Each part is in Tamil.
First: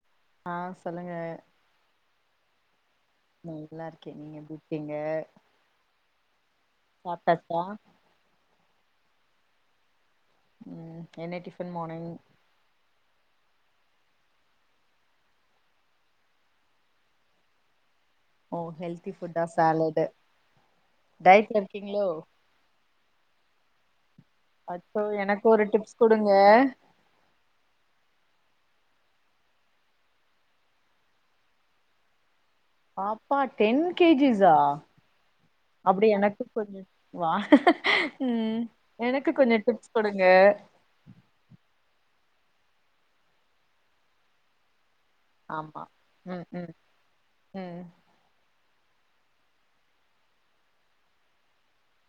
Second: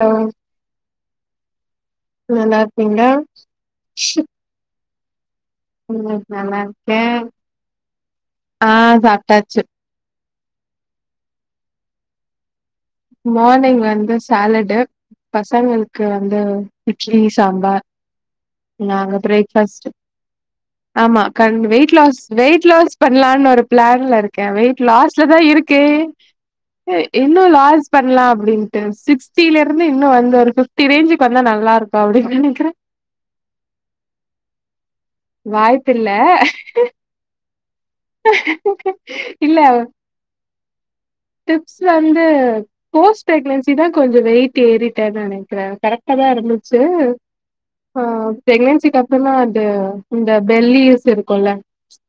ஹலோ ஆ சொல்லுங்க நல்லாருக்கீங்ளா நல்லா இருக்கே நீங்க எப்டி இருக்கீங்க ம் நல்லாருக்கே சாப்ட்டாச்சா ஆ சாப்டாச்சி ம் என்ன டிஃபன் மார்னிங் மார்னிங் வந்து சாலடு பசங்களுக்கு வந்து இட்லி சாம்பார் ஓ ஹெல்தி நாங்க ஃபுட்டா பிரேக்பஸ்ட் சாலடு ஆமா டயட்ல கண் வெயிட் இருக்கீங்களோ லாஸ்ட் வெயிட் லாஸ்ட் பண்ணலான்னு ஒரு பிளான்ல இருக்க வெயிட் அச்சோ லாஸ்ல தா எனக்கு ஒரு இருக்கு டிப்ஸ் குடுங்க இன்னு லாஸ் பண்ணலா அப்டின்ட்டு சிக்ஸ்டில இருந்து இன்னு வந்து ஒரு ஃபிப்டி ரேஞ்சுக்கு வந்தா நல்லாருக்கும் அப்டினு நெனைக்கற பாப்பா டென் கே ஜிஸா வாய்ப்பில்ல அப்டியே எனக்கும் கொஞ்ச வா ம் எனக்கு கொஞ்ச இல்ல டிப்ஸ் கொடுங்க டிப்ஸ் வந்து போஸ்ட் ப்ரேகன்சி தா வந்து கொஞ்ச வெயிட் தேரிட்டான்னு நினைக்குற ஆமா கரெக்டா தா ம் ம் இருந்துச்சு ம் ஆ பிரெக்னன்சிக்கு அப்பறமா அது இந்த பெல்லிஸ் இருக்கும்ல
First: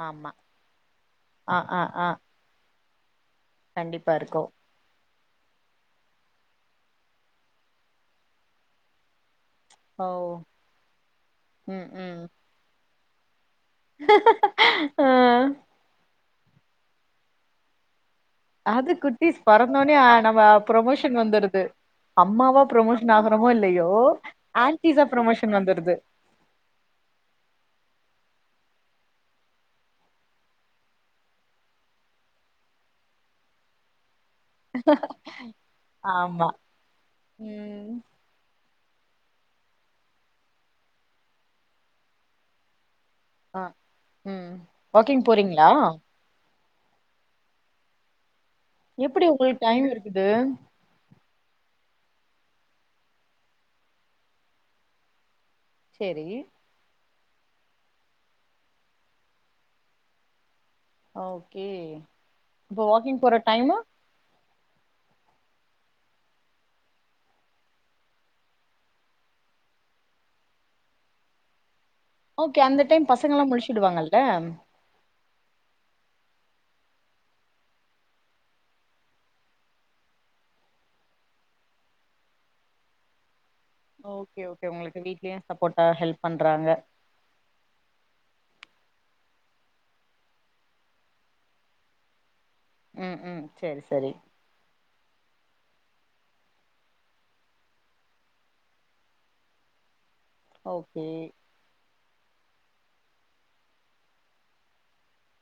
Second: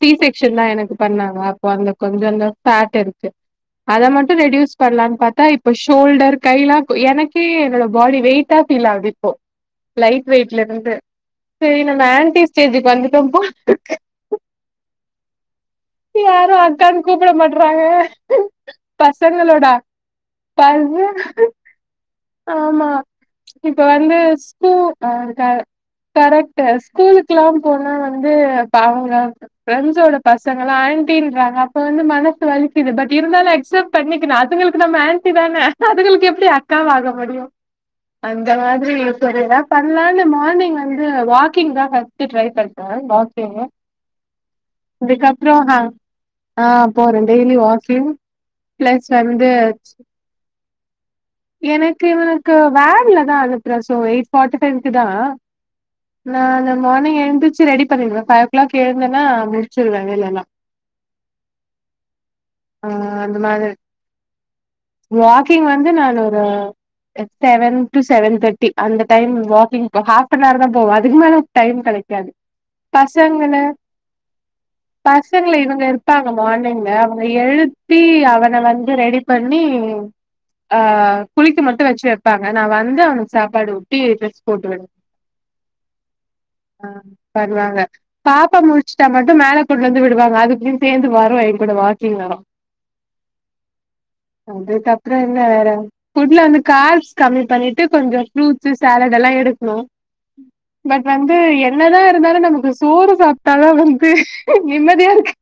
சி ஆமா செக்ஸன் தா எனக்கு பண்ணாங்க ஆ அப்போ ஆ அந்த ஆ கொஞ்ச அந்த ஃபேட் இருக்கு அத கண்டிப்பா மட்டும் இருக்கு ரெடியூஸ் பண்ணலான்னு பாத்தா இப்போ ஷோல்டர் கை எல்லா எனக்கே என்னோட பாடி வெயிட்டா ஃபீல் ஆகுது இப்போ ஓ லைட் வெயிட்லருந்து சேரி ம் நம்ம ம் ஆண்ட்டி ஸ்டேஜுக்கு வந்துட்டோ போல் இருக் [unintelligible] ஆ யாரு அக்கானு கூப்டமாட்றாங்க அது குட்டிஸ் பொறந்தனுயே நம்ம ப்ரொமோஷன் பச வந்துருது அம்மாவா ஆமா ப்ரமோஷன் ஆகுறோமோ இப்ப இல்லயோ வந்து ஆன்டிஸா ப்ரமோஷன் வந்துருது கரெக்ட்டு ஸ்கூலுக்குல்லா போனா வந்து இப்ப அவங்க பிரண்ட்ஸ் ஓட பச பசங்கள்லா ஆண்டின்றாங்க அப்ப வந்து மனசு வலிக்குது பட் இருந்தாலு அக்சப்ட் பண்ணிக்கனு அதுங்களுக்கு நம்ம ஆண்ட்டி தான அதுங்களுக்கு எப்டி ஆமா அக்காவாக முடியு ம் அந்த மாதிரி சரி எதாது பண்ணலான்னு மார்னிங் வந்து வாக்கிங் தா ஃபர்ஸ்ட் ட்ரை பண்ற ஆ ம் வாக்கிங் போறீங்க ஆ போற டெய்லி வாக்கிங் பிளஸ் எப்டி வந்து உங்களுக்கு டைம் இருக்குது எனக்கு இவனுக்கு வேன்ல தா அனுப்பற சோ எயிட் ஃபார்ட்டி ஃபைவ்க்கு தா சேரி நா நான் மார்னிங் எழுந்துச்சு ரெடி பண்ணிடுவ ஃபைவ் ஓ கிளாக் எழுந்தன்னா முடிச்சிருவ வேலலா ஓகே இப்போ ஆ வாக்கிங் போற அந்த மாதிரி டைமு வாக்கிங் வந்து நானு ஒரு செவன் டு செவன் தர்ட்டி அந்த time walking half an hour தா போவ அதுக்க மேல டைம் கெடைக்காது பசங்கள விப்பாங்கள்ல பசங்கள இவங்க இருப்பாங்க மார்னிங்ல அவங்கள எழுப்பி அவன வந்து ரெடிப் பண்ணி ஆ குளிக்க மட்டு வச்சு வைப்பாங்க நா வந்து அவனுக்கு சாப்பாடு ஊட் ஓகே ஓகே உங்களுக்கு வீட்லயு சப்போர்டா ஹெல்ப் பண்றாங்க ஆ பண்ணுவாங்க பாப்பா முடிச்சுட்டா மட் மேல கொண்டுவந்து விடுவாங்க அதுகளு சேர்ந்து வரு எய கூட வாக்கிங் வரு ம் ம் செரி செரி அதுக்கப்பற என்ன வேற ஃபுட்ல வந்து கார்ப்ஸ் கம்மி பண்ணிட்டு கொஞ்சோ ஃப்ரூட்ஸ் சாலட் எல்லா எடுக்கணு ஓகே ஃபட் வந்து என்னதா இருந்தாலு நமக்கு சோறு சாப்டாதா வந் நிம்மதியாருக்கு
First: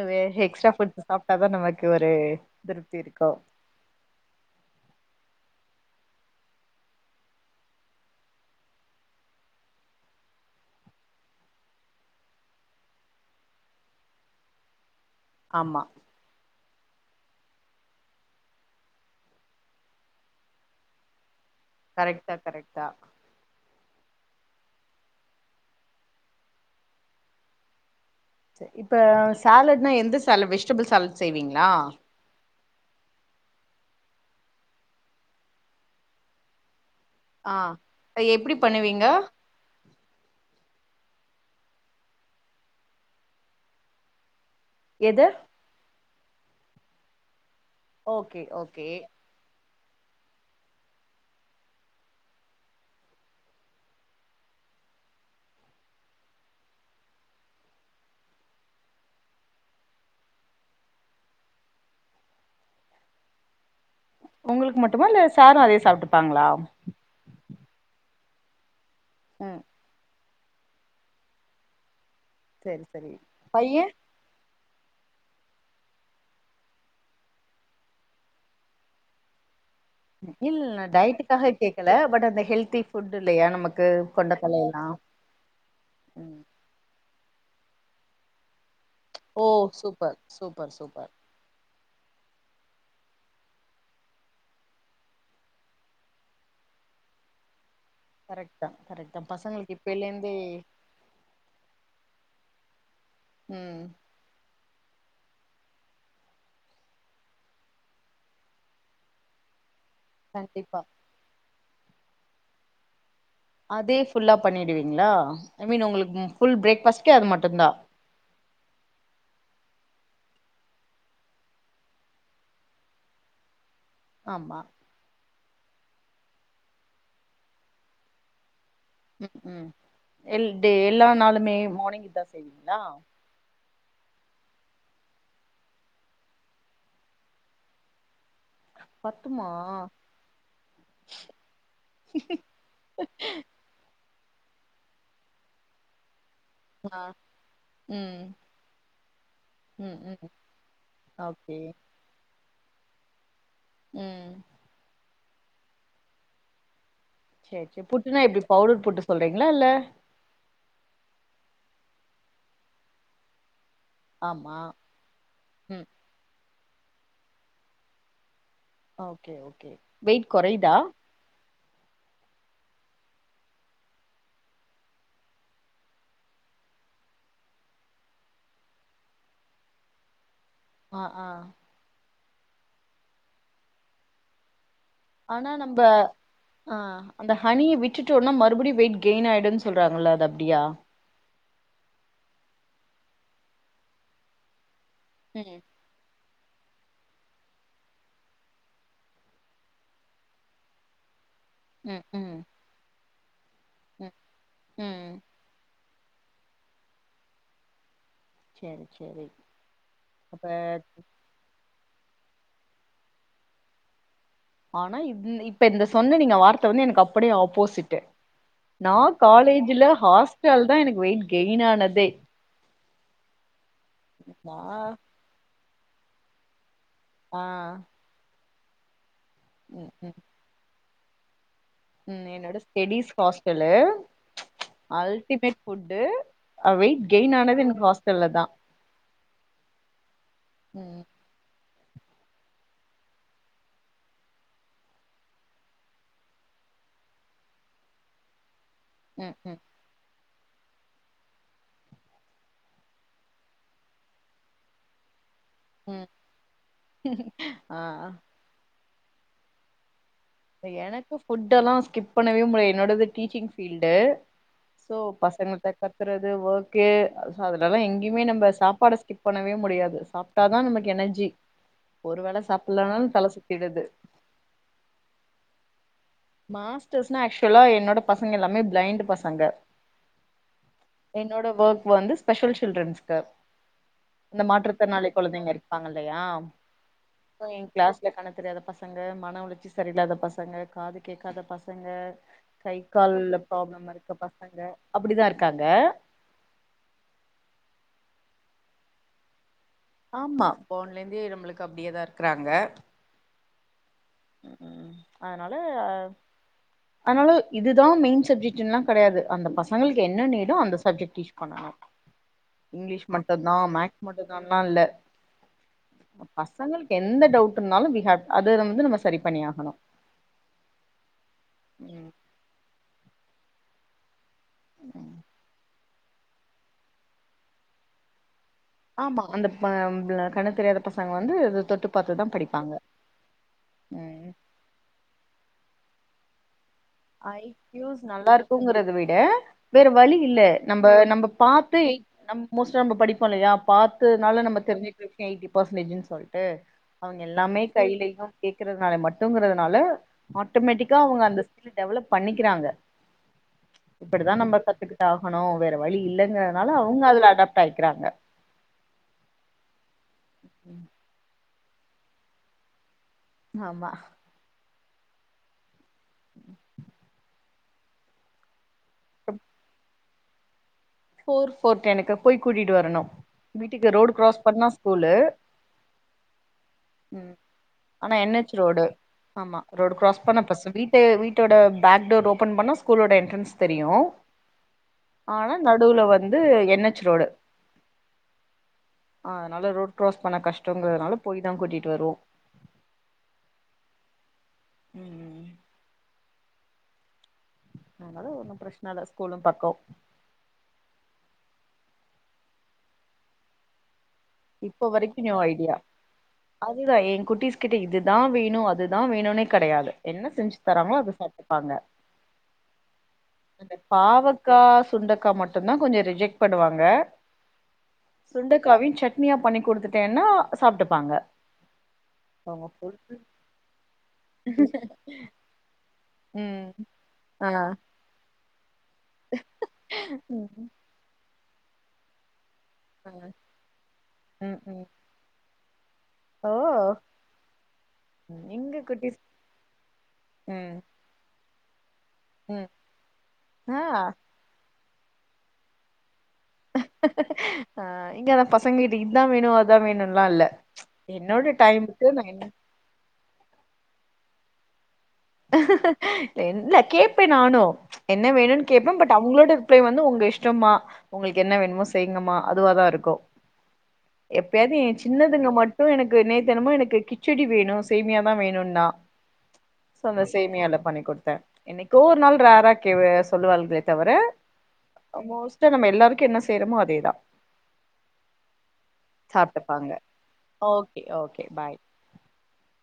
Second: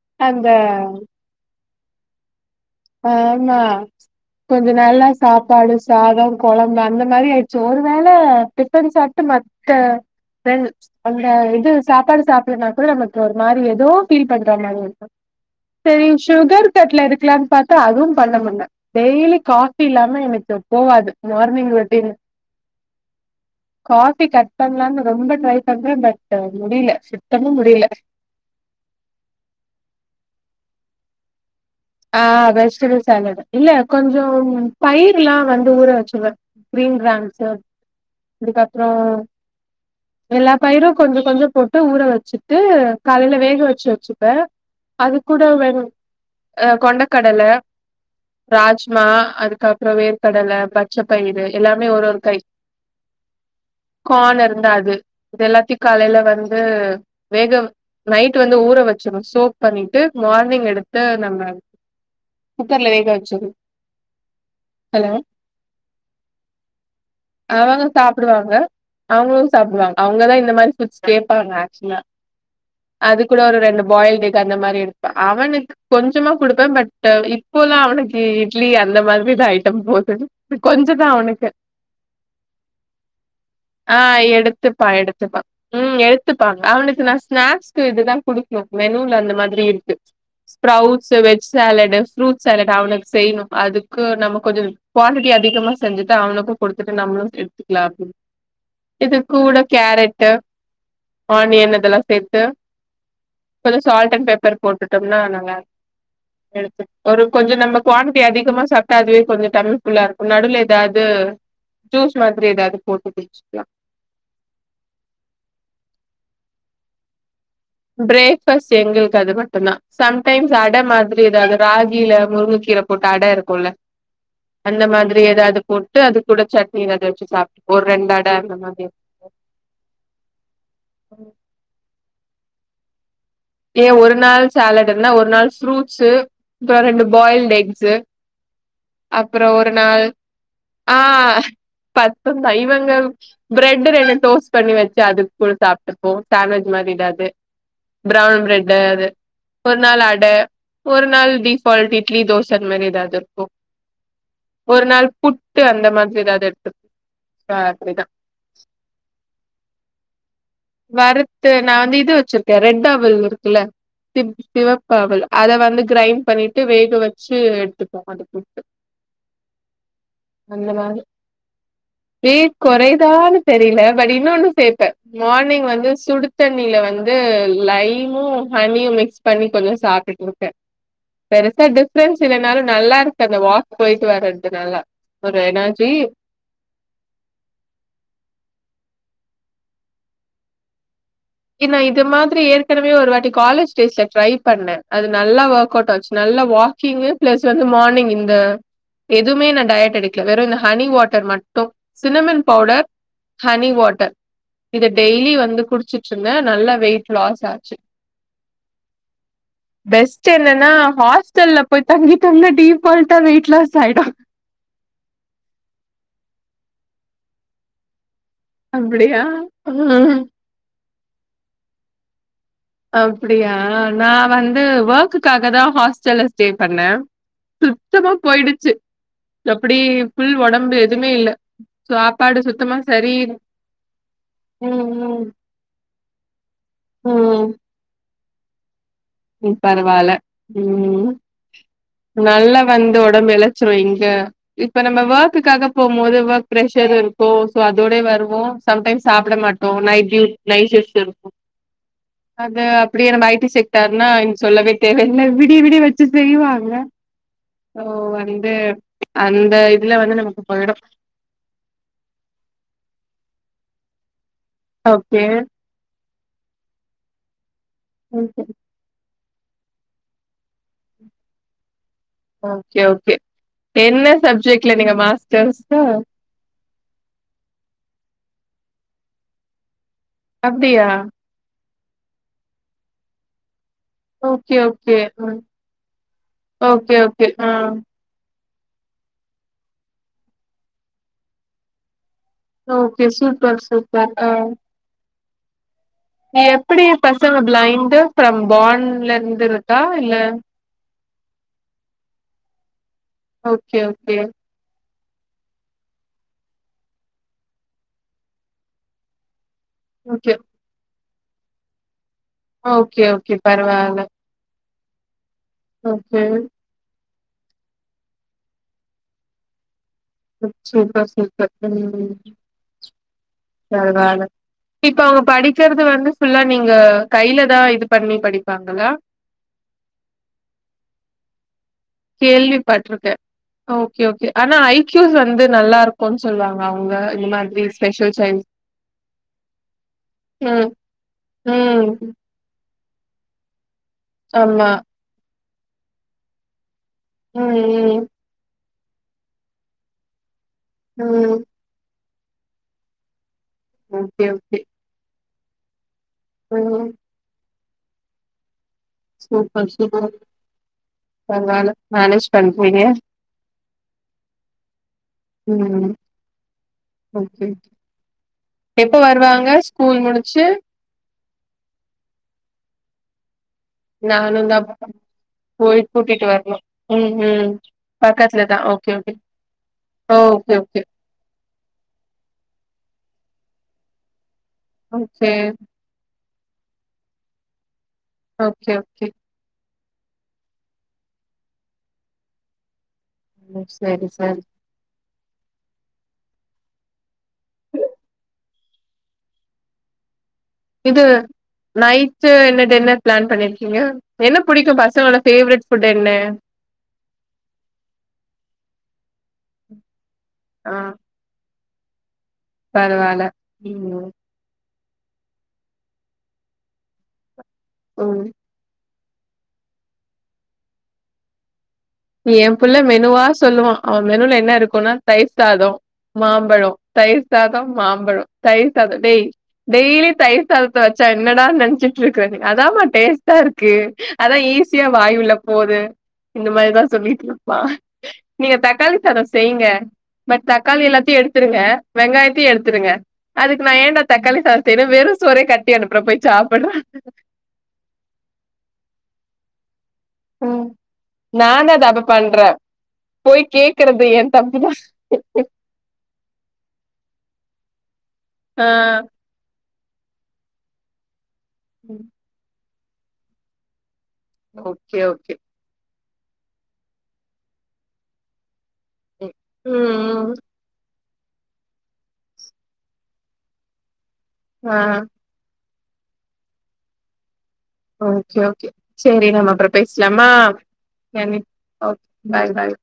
அது எக்ஸ்ட்ரா ஃபுட்ஸ் சாப்டாதா நமக்கு ஒரு திருப்தி இருக்கு ஆமா கொஞ்சோ நல்லா சாப்பாடு சாத கொழம்பு அந்த மாதிரி ஆயிடுச்சு ஒருவேள டிஃபன் சாப்ட்டு மத் க தென் ம்ச் அந்த இது சாப்பாடு சாப்பிடுனா கூட நமக்கு ஒரு மாரி ஏதோ ஃபீல் பண்ற மாரி இருக்கு ஆமா செரி சுகர் கட்ல எடுக்கலானு பாத்தா தா அதுவு பண்ண முடில டெய்லி காபி இல்லாம எனக்கு போகாது மார்னிங் வந் கரெக்ட்தா கரெக்ட்தா காஃபி கட் பண்லான்னு ரொம்ப ட்ரை பண்றே பட் முடியலே சுத்தமா முடியல செரி இப்ப சேலட்னா எந்த சேலட் வெஜ்டெபிள் சேலட் செய்வீங்களா ஆ வெஜ்டெபிள் சேலட் இல்ல கொஞ்சொ பயிர் எல்லா வந்து ஊற வெச்சுருவ க்ரீன் க்ரேம்ஸ்சு ஆ எப்டி அதுக்கப்பறோ பண்ணுவீங்க எல்லா பயிரு கொஞ்சொ கொஞ்சொ போட்டு ஊற வெச்சிட்டு காலேல வேக வெச்சு வெச்சுப்ப அது எது கூட வெணு ஆ கொண்டகடல ஓகே ஓகே ராஜ்மா அதுக்கப் அப்பறோ வேர்கடல பச்சை பயிரு எல்லாமே ஒரு ஒரு கை கான் இருந்தா அது இது எல்லாத்தயு காலைல வந்து வேக நைட்டு வந்து ஊற வெச்சுருனு சோக் பண்ணிட்டு மார்னிங் எடுத்து நல்லா குக்கர்ல வேக வெச்சது உங்களுக்கு மட்டுமா இல்ல சாரு அதயே சாப்ட்டுப்பாங்களா அவங்க சாப்புடுவாங்க அவங்களு ம் சாப்புடுவாங்க அவங்கதா இந்த மாரி ஃபுட்ஸ் கேப்பாங்க ஆக்சுவல்லா செரி செரி அது கூட ஒரு ரெண்டு பாயில்ட் எக் எக் அந்த மாரி எடுப்ப அவனுக்கு கொஞ்சமா குடுப்ப பட் இப்போல்லா அவனுக்கு இட்லி அந்த மாதிரிதா ஐட்டம் போ இல்லல்ல நா டயெட்டுக்காக கேக்குல பட் அந்த ஹெல்த்தி ஃபுட் இல்லையா நமக்கு ஆ கொண்டகல்ல எல்லா எடுத்துப்பா எடுத்துப்பா ம் எடுத்துப்பா அவனுக்கு நா ஸ்நாக்ஸ்க்கு இதுதா குடுக்கணு மெனுல அந்த ஓ மாதிரி இருக்கு super super sprout super veg salad fruit salad அவனுக்கு செய்யணு அதுக்கு நம்ம கொஞ்சோ குவான்ட்டி அதிகமா செஞ்சுட்டு அவனுக்கு குடுத்துட்டு நம்மளு எடுத்துக்கலா அப்படின்னு கரெக்ட் தா கரெக்ட் தா பசங்களுக்கு இப்பேலேருந்தே ஆனியன் இதெல்லா சேர்த்து கொஞ்சோ ம் சால்ட் அண்ட் பெப்பர் போட்டு சொம்னா நல்லா இருக்கு எடுத் ஒரு கொஞ்சோ நம்ம குவான்டிட்டி அதிகமா சாப்பிட்டா அதுவே கொஞ்சோ தம் புல்லா இருக்கு நடுவுல கண்டிப்பா ஏதாவது ஜூஸ் மாதிரி ஏதாவது போட்டு குடிச்சுக்கலா அதே ஃபுல்லா பண்ணிவிடுவீங்களா ஐ மீன் உங்களுக்கு ஃபுல் பிரேக் ஃபாஸ்ட்கே அது மட்டுந்தா ப்ரேக்பாஸ்ட் எங்களுக்கு அது மட்டுந்தா சம்டைம்ஸ் அட மாதிரி எதாவது ராகில முருங்ககீர போட்டு அட இருக்குல்ல ஆமா அந்த மாதிரி எதாவது போட்டு அது கூட சட்னி எதாவுது வெச்சு சாப்ட்டு ஒரு ரெண்டு அட அந்த மாதிரி ம் ம் எல் டே எல்லா நாளூமே மார்னிங் இதா செய்வீங்களா ஏ ஒரு நாள் சேலட் இருந்தா ஒரு நாள் ஃப்ரூட்ஸ்சு அப்பறொ ரெண்டு பாயில்ட் எக்ஸ்சு அப்பறோ பத்துமா ஒரு நாள் ஆ பத்துந் தைவங்கள் ப்ரெட்டு ரெண்டு டோஸ்ட் பண்ணி வெச்சு அது கூட சாப்ட்டுப்போ சேண்வெஜ் மாதிரி ஆ ஏதாவது ம் ப்ரௌன் ப்ரெட்டு அது ஒரு ம் நாள் அட ம் ஒரு நாள் ஓகே டீஃபால்ட் இ இட்லி தோச அந்த மாரி எதாவது இருக்கு ம் ஒரு நாள் புட்டு அந்த மாரி எதாவது எடுத்துப் சேரி சேரி புட்டுனா இப்பிடி பவுடர் புட்டு சொல்றீங்களா இல்ல வறுத்து நா வந்து இது வெச்சிருக்கே ரெட் அவல் இருக்குல்ல சிப் ஆமா சிவப்பவுல் அத வந்து ம் க்ரைண்ட் பண்ணிட்டு வேக வெச்சு எடுத்துப்போ அதுக்கு ஆ ஓகே ஓகே வெயிட் அந்த கொறயுதா மாரி வெயிட் கொறயுதான் தெரில. பட் இன்னொன்னு சேப்ப. மார்னிங் வந்து சுடு தண்ணில வந்து லைமு ஹனியு மிக்ஸ் பண்ணி கொஞ்சோ சாப்ட்டுட் இருக்க ஆ ஆ பெருசா டிஃப்ரென்ஸ் இல்லனாலு நல்லா இருக்கு அந்த வாக் போய்ட்டு வர்றதுனால ஒரு ஆனா நம்ப எனர்ஜி ஆ அந்த ஹனிய விட்டுடோனா மறுபடி வெயிட் கெயின் ஆய்டுன் சொல்றாங்கல்ல அது அப்டியா கின் நா இது மாதிரி ஏற்கனவே ஒரு வாட்டி காலேஜ் டேஸ்ல ட்ரை பண்ண. அது நல்லா ம் வோர்க் அவுட் ஆச்சு. நல்லா வாக்கிங்கு ப்ளஸ் வந்து மார்னிங் இந்த எதுமே நா டயட் எடுக்கல. வெறு இந்த ஹனி வாட்டர் மட் டொ ம் ம் சினமென் பவ்டர் ஹனி ம் வாட்டர் இத ம் டெய்லி வந்து குடு ச்சுட்ருந்த நல்ல வெயிட் லாஸ் ஆச்சு செரி செரி அப்ப கிச்சன்ல போய் தூங்கிட்டோனா டீப்ஃபால்ட்டா வெய்ட்லாஸ் ஆய்டு ஆனா இப்ப இந்த சொன்ன நீங்க வார்த்த வந்து எனக்கு அப்டியே ஆப்போசிட்டு் நா அப்டியா காலேஜ்ல ம் ஹாஸ்டல்லதா எனக்கு வெயிட் கெயின் ஆனதே அப்டியா நா வந்து ஒர்க்குக்காகதா ஹாஸ்டல்ல ஸ்டே பண்ண ஆ சுத்தமா போய்டுச்சு எப்டி ம் ம் ஃபுல் உடம்பு எதுமே இல்ல ம் சாப்பாடு என்னோட சுத்தமா ஸ்டடிஸ் சரி ஹாஸ்டலு ம் ம் அல்டிமேட் ஃபுட்டு வெயிட் கெயின் ம் ஆனது எனக்கு ஹாஸ்டல்லதா ம் பரவால்ல ம் நல்லா வந்த உடம்ப இளச்சு வைங்க இப்ப நம்ம ஒர்க்குக்காக போம் போது ஒர்க் ப்ரெஷர் இருக்கு சோ அதோட வருவோ சம்டைம்ஸ் ம் சாப்ட ம் மாட்டோ நைட் டியூ நைட் ட்ரெஸ்ட் எடுப்போ அந்த அப்டியே நம்ம ஐ டி செக்டார்னா இன்னு சொல்லவே தேவ இல்ல விடிய விடிய வச்சு ம் செய்வாங்க ஆ ஓ அடி பே அந்த இதுல வந்து நமக்கு இந்த போயிடும். எனக்கு ஃபுட் எல்லா ஸ்கிப் பண்ணவே முடி என்னோடது டீச்சிங் ஃபீல்டு சோ ஓகே பசங்கள்ட்ட கத்துறது வோர்க்கு அதுனாலா எங்கயுமே நம்ப சாப்பாட ஸ் ஸ்கிப் பண்ணவே முடியாது. சாப்ட்டாதா நமக்கு எனர்ஜி. ஒரு வேல ஓகே சாப்ட்லனாலு ஓகே. தல சுத்திடுது. என்ன சப்ஜெக்ட் இல்ல நீங்க மாஸ்டர்ஸ் தா மாஸ்டர்ஸ்னா ஆக்சுவலா என்னோட பசங்க எல்லாமே ப்ளைண்ட்டு பசங்க அப்டியா என்னோட ஒர்க் வந்து ஸ்பெஷல் சில்டரன்ஸ்க்கு இந்த ஓகே ஓகே. மாற்றுத்திறனாளி குழந்தைங்க இருப்பாங்கல்லயா ஓகே ஓகே. சோ ஆ. எ கிளாஸ் ல கண்ணு தெரியாத பசங்க மன உளர்ச்சி சரியில்லாத பசங்க காது கேட்காத பசங்க கை ஓகே கால்ல சூப்பர் ப்ராப்ளம் இருக்க சூப்பர். பசங்க நா எப்டி பசங்க பிளைண்டு ஃப்ரம் பார்ன்லருந்து இரு ஆமா போனலிந்தே நம்மளுக்கு அப்டியே தா இருக்குறாங்க ஓகே ஓகே ம் அதனால ஆனாலு இதுதா மெய்ன் சப்ஜெக்ட்டுன்லா கெடையாது அந்த பசங்களுக்கு என்ன ஓகே. நீடோ அந்த சப்ஜெக்ட் டீச் பண்ணணு ஓகே இங்லிஷ் ஓகே மட்டுந்தா பரவால்ல. மேக்ஸ் மட்டு நான்ல ஓகே. பசங்களுக்கு எந்த டவுட் இருந்தாலு வி ஹேவ் அது வந்து நம்ம சரி பண்ணி ஆகணு சூப்பர் சூப்பர் ம் இப்ப நானு இப்ப அவுங்க படிக்கிறது வந்து ஃபுல்லா நீங்க கைய்ல தா இது பண்ணி படிப்பாங்கள ஆமா அந்த ப கண்ணு தெரியாத பசங்க வந்து தொட்டு பாத்துதா படிப்பாங்க கேள்விபட்ருக்கே ஓகே ஓகே ம் ஆனா ஐ கியூஸ் வந்து நல்லா இருக்குன் சொல்வாங்க அவுங்க ஐக்கியூஸ் நல்லா இருக்குங்கறத விட வேற வலி இல்ல ம், நம்ப நம்ப பாத்து ம். நம் மோஸ்டா நம்ம படிப்போ இல்லயா பாத்ததுனால நம்ம ஆமா. தெரிஞ்சுட்ருக்க எய்ட்டி பெர்சன்டேஜ்னு சொல்ட்டு அவுங்க எல்லாமே ம், கைலயு கேக்குறதுனால மட்டுங்றதுனால ஆட்டோ மேட்டிக்கா ம், அவுங்க ம். அந்த அது டெவலப் பண்ணிக்கிறாங்க ஓகே, இப்டிதா நம்ம ஓகே. கத்துக்கிட்டாகணு வேற வழி இல்ல ங்குறதுனால ம். அவுங்க அதுல அடாப்ட் ஆயிக்கிறாங்க சூப்பர் சூப்பர் பர்வால மேனேஜ் பண்றீங்க ஆமா ம் ஓகே எப்ப வருவாங்க ஸ்கூல் முடிச்சு ஃபோர் ஃபோர் டெனுக்கு போய் கூட்டிட்டு வரணு வீட்டுக்கு ரோடு கிராஸ் நானும் தான் பண்ணா ஸ்கூலு போய் கூட்டிட்டு வரணும். ம், ம். ஆனா என் பக்கத்துல எச் தான். Road okay, okay. ஆமா ரோடு கிராஸ் பண்ண ஓகே, பச ஓகே. வீட்டே வீட் டோட பேக் டோர் ஓபன் பண்ணா ஸ்கூலோட என்ட்ரன்ஸ் தெரியு ஓகே ஆனா நடுவுல வந்து N H road okay okay அதனால ரோட் க்ராஸ் பண்ண கஷ்டங்கறதுனால போய் தா கூட்டிட்டு வருவோ செரி செரி ம் ம் அதனால ஒன்னு பிரச்சன இல்ல ஸ்கூலு பக்கோ இது நைட்டு என்ன டின்னர் பிளான் பண்ணிருக்கீங்க என்ன புடிக்கு இப்போ பசங்களோட வரைக்கு நியூ ஃபேவரெட் ஐடியா ஃபுட் என்ன அதுதா எ குட்டீஸ் கிட்ட இதுதா வேணு அதுதா வேணுனே கெடையாது என்ன செஞ்சு ஆ தராங்களோ அத சாப் டுபாங்க பரவால்ல. இந்த ம் பாவக் கா சுண்டக்கா மட்டுதா கொஞ்ச ரிஜெக்ட் பண்ணுவாங்க ம் வெண்டக்காவின் சட்னியா பண்ணி குடுத்துட்டேன்னா சாப்ட்டுப்பாங்க என் அவங்க புள்ள ஃபுல் மெனுவா சொல்லுவான் அவன் மெனுல என்ன இருக்குனா தயிர் சாதம் மாம்பழோ ம். தயிர் ஆ சாத மாம்பழோ தயிர் சாத டெய் டெய்லி தயிர் ம் சாதத்த வச்சா என்னடா நெனச்சிட்டு இருக்ற நீ அதான்மா ஆ டேஸ்ட்டா இருக்கு அதா ம் ம் ஈஸியா வாய் உள்ள போது இந்த ஓ மாரிதா சொல்லிட்ருப்பா நீங்க எங்க தக்காளி குட்டிஸ் சாதம் செய்யுங்க பட் ம் தக்காளி எல்லாத்தையு எடுத்துருங்க வெங்காயத்தையு ம் எடுத்துருங்க அதுக்கு நா ஆ ஏண்டா தக்காளி சாதம் செய்ற வெறு சோறே கட்டி அனுப்புற போய் சாப் ஆ இங்கதா பசங்க இத இத்தா வேணு அ அதா வேணுன்ல்லா இல்ல என்னோட நானு அத அப்ப டைமுக்கு நா பண்றே என்ன போய் கேக்குறது எ தப்புதா என் இல்ல கேப்பே நானு என்ன வேணுன் ஆ கேட்ப்பே பட் அவுங்ளோட ப்பயு வந்து உங்க இஷ்டம்மா உங்களுக்கு என்ன வேணுமோ செய்ங்கமா அதுவாதா இருக்கு எப்பயாது எ ஓகே ஓகே சின்னதுங்க மட்டு எனக்கு நேத்தென்னமோ எனக்கு கிச்சடி வேணு சேமியாதா வேணுன்னா ம் சோ அந்த ம் சேமியால்லா பண்ணி குட்த்தே என்னைக்கோ ஒரு நாள் ரேரா கே அ சொல்லுவாள்கே தவர ஆ மோஸ்ட்டா நம்ம எல்லாருக்கு என்ன செய்றமோ அதேதா ஓகே ஓகே சேரி நம்ம அப்றோ சாப்ட்டுப்பாங்க பேஸ்லாமா ஓகே சேரி ஓகே பாய் ஓக் பாய் பாய்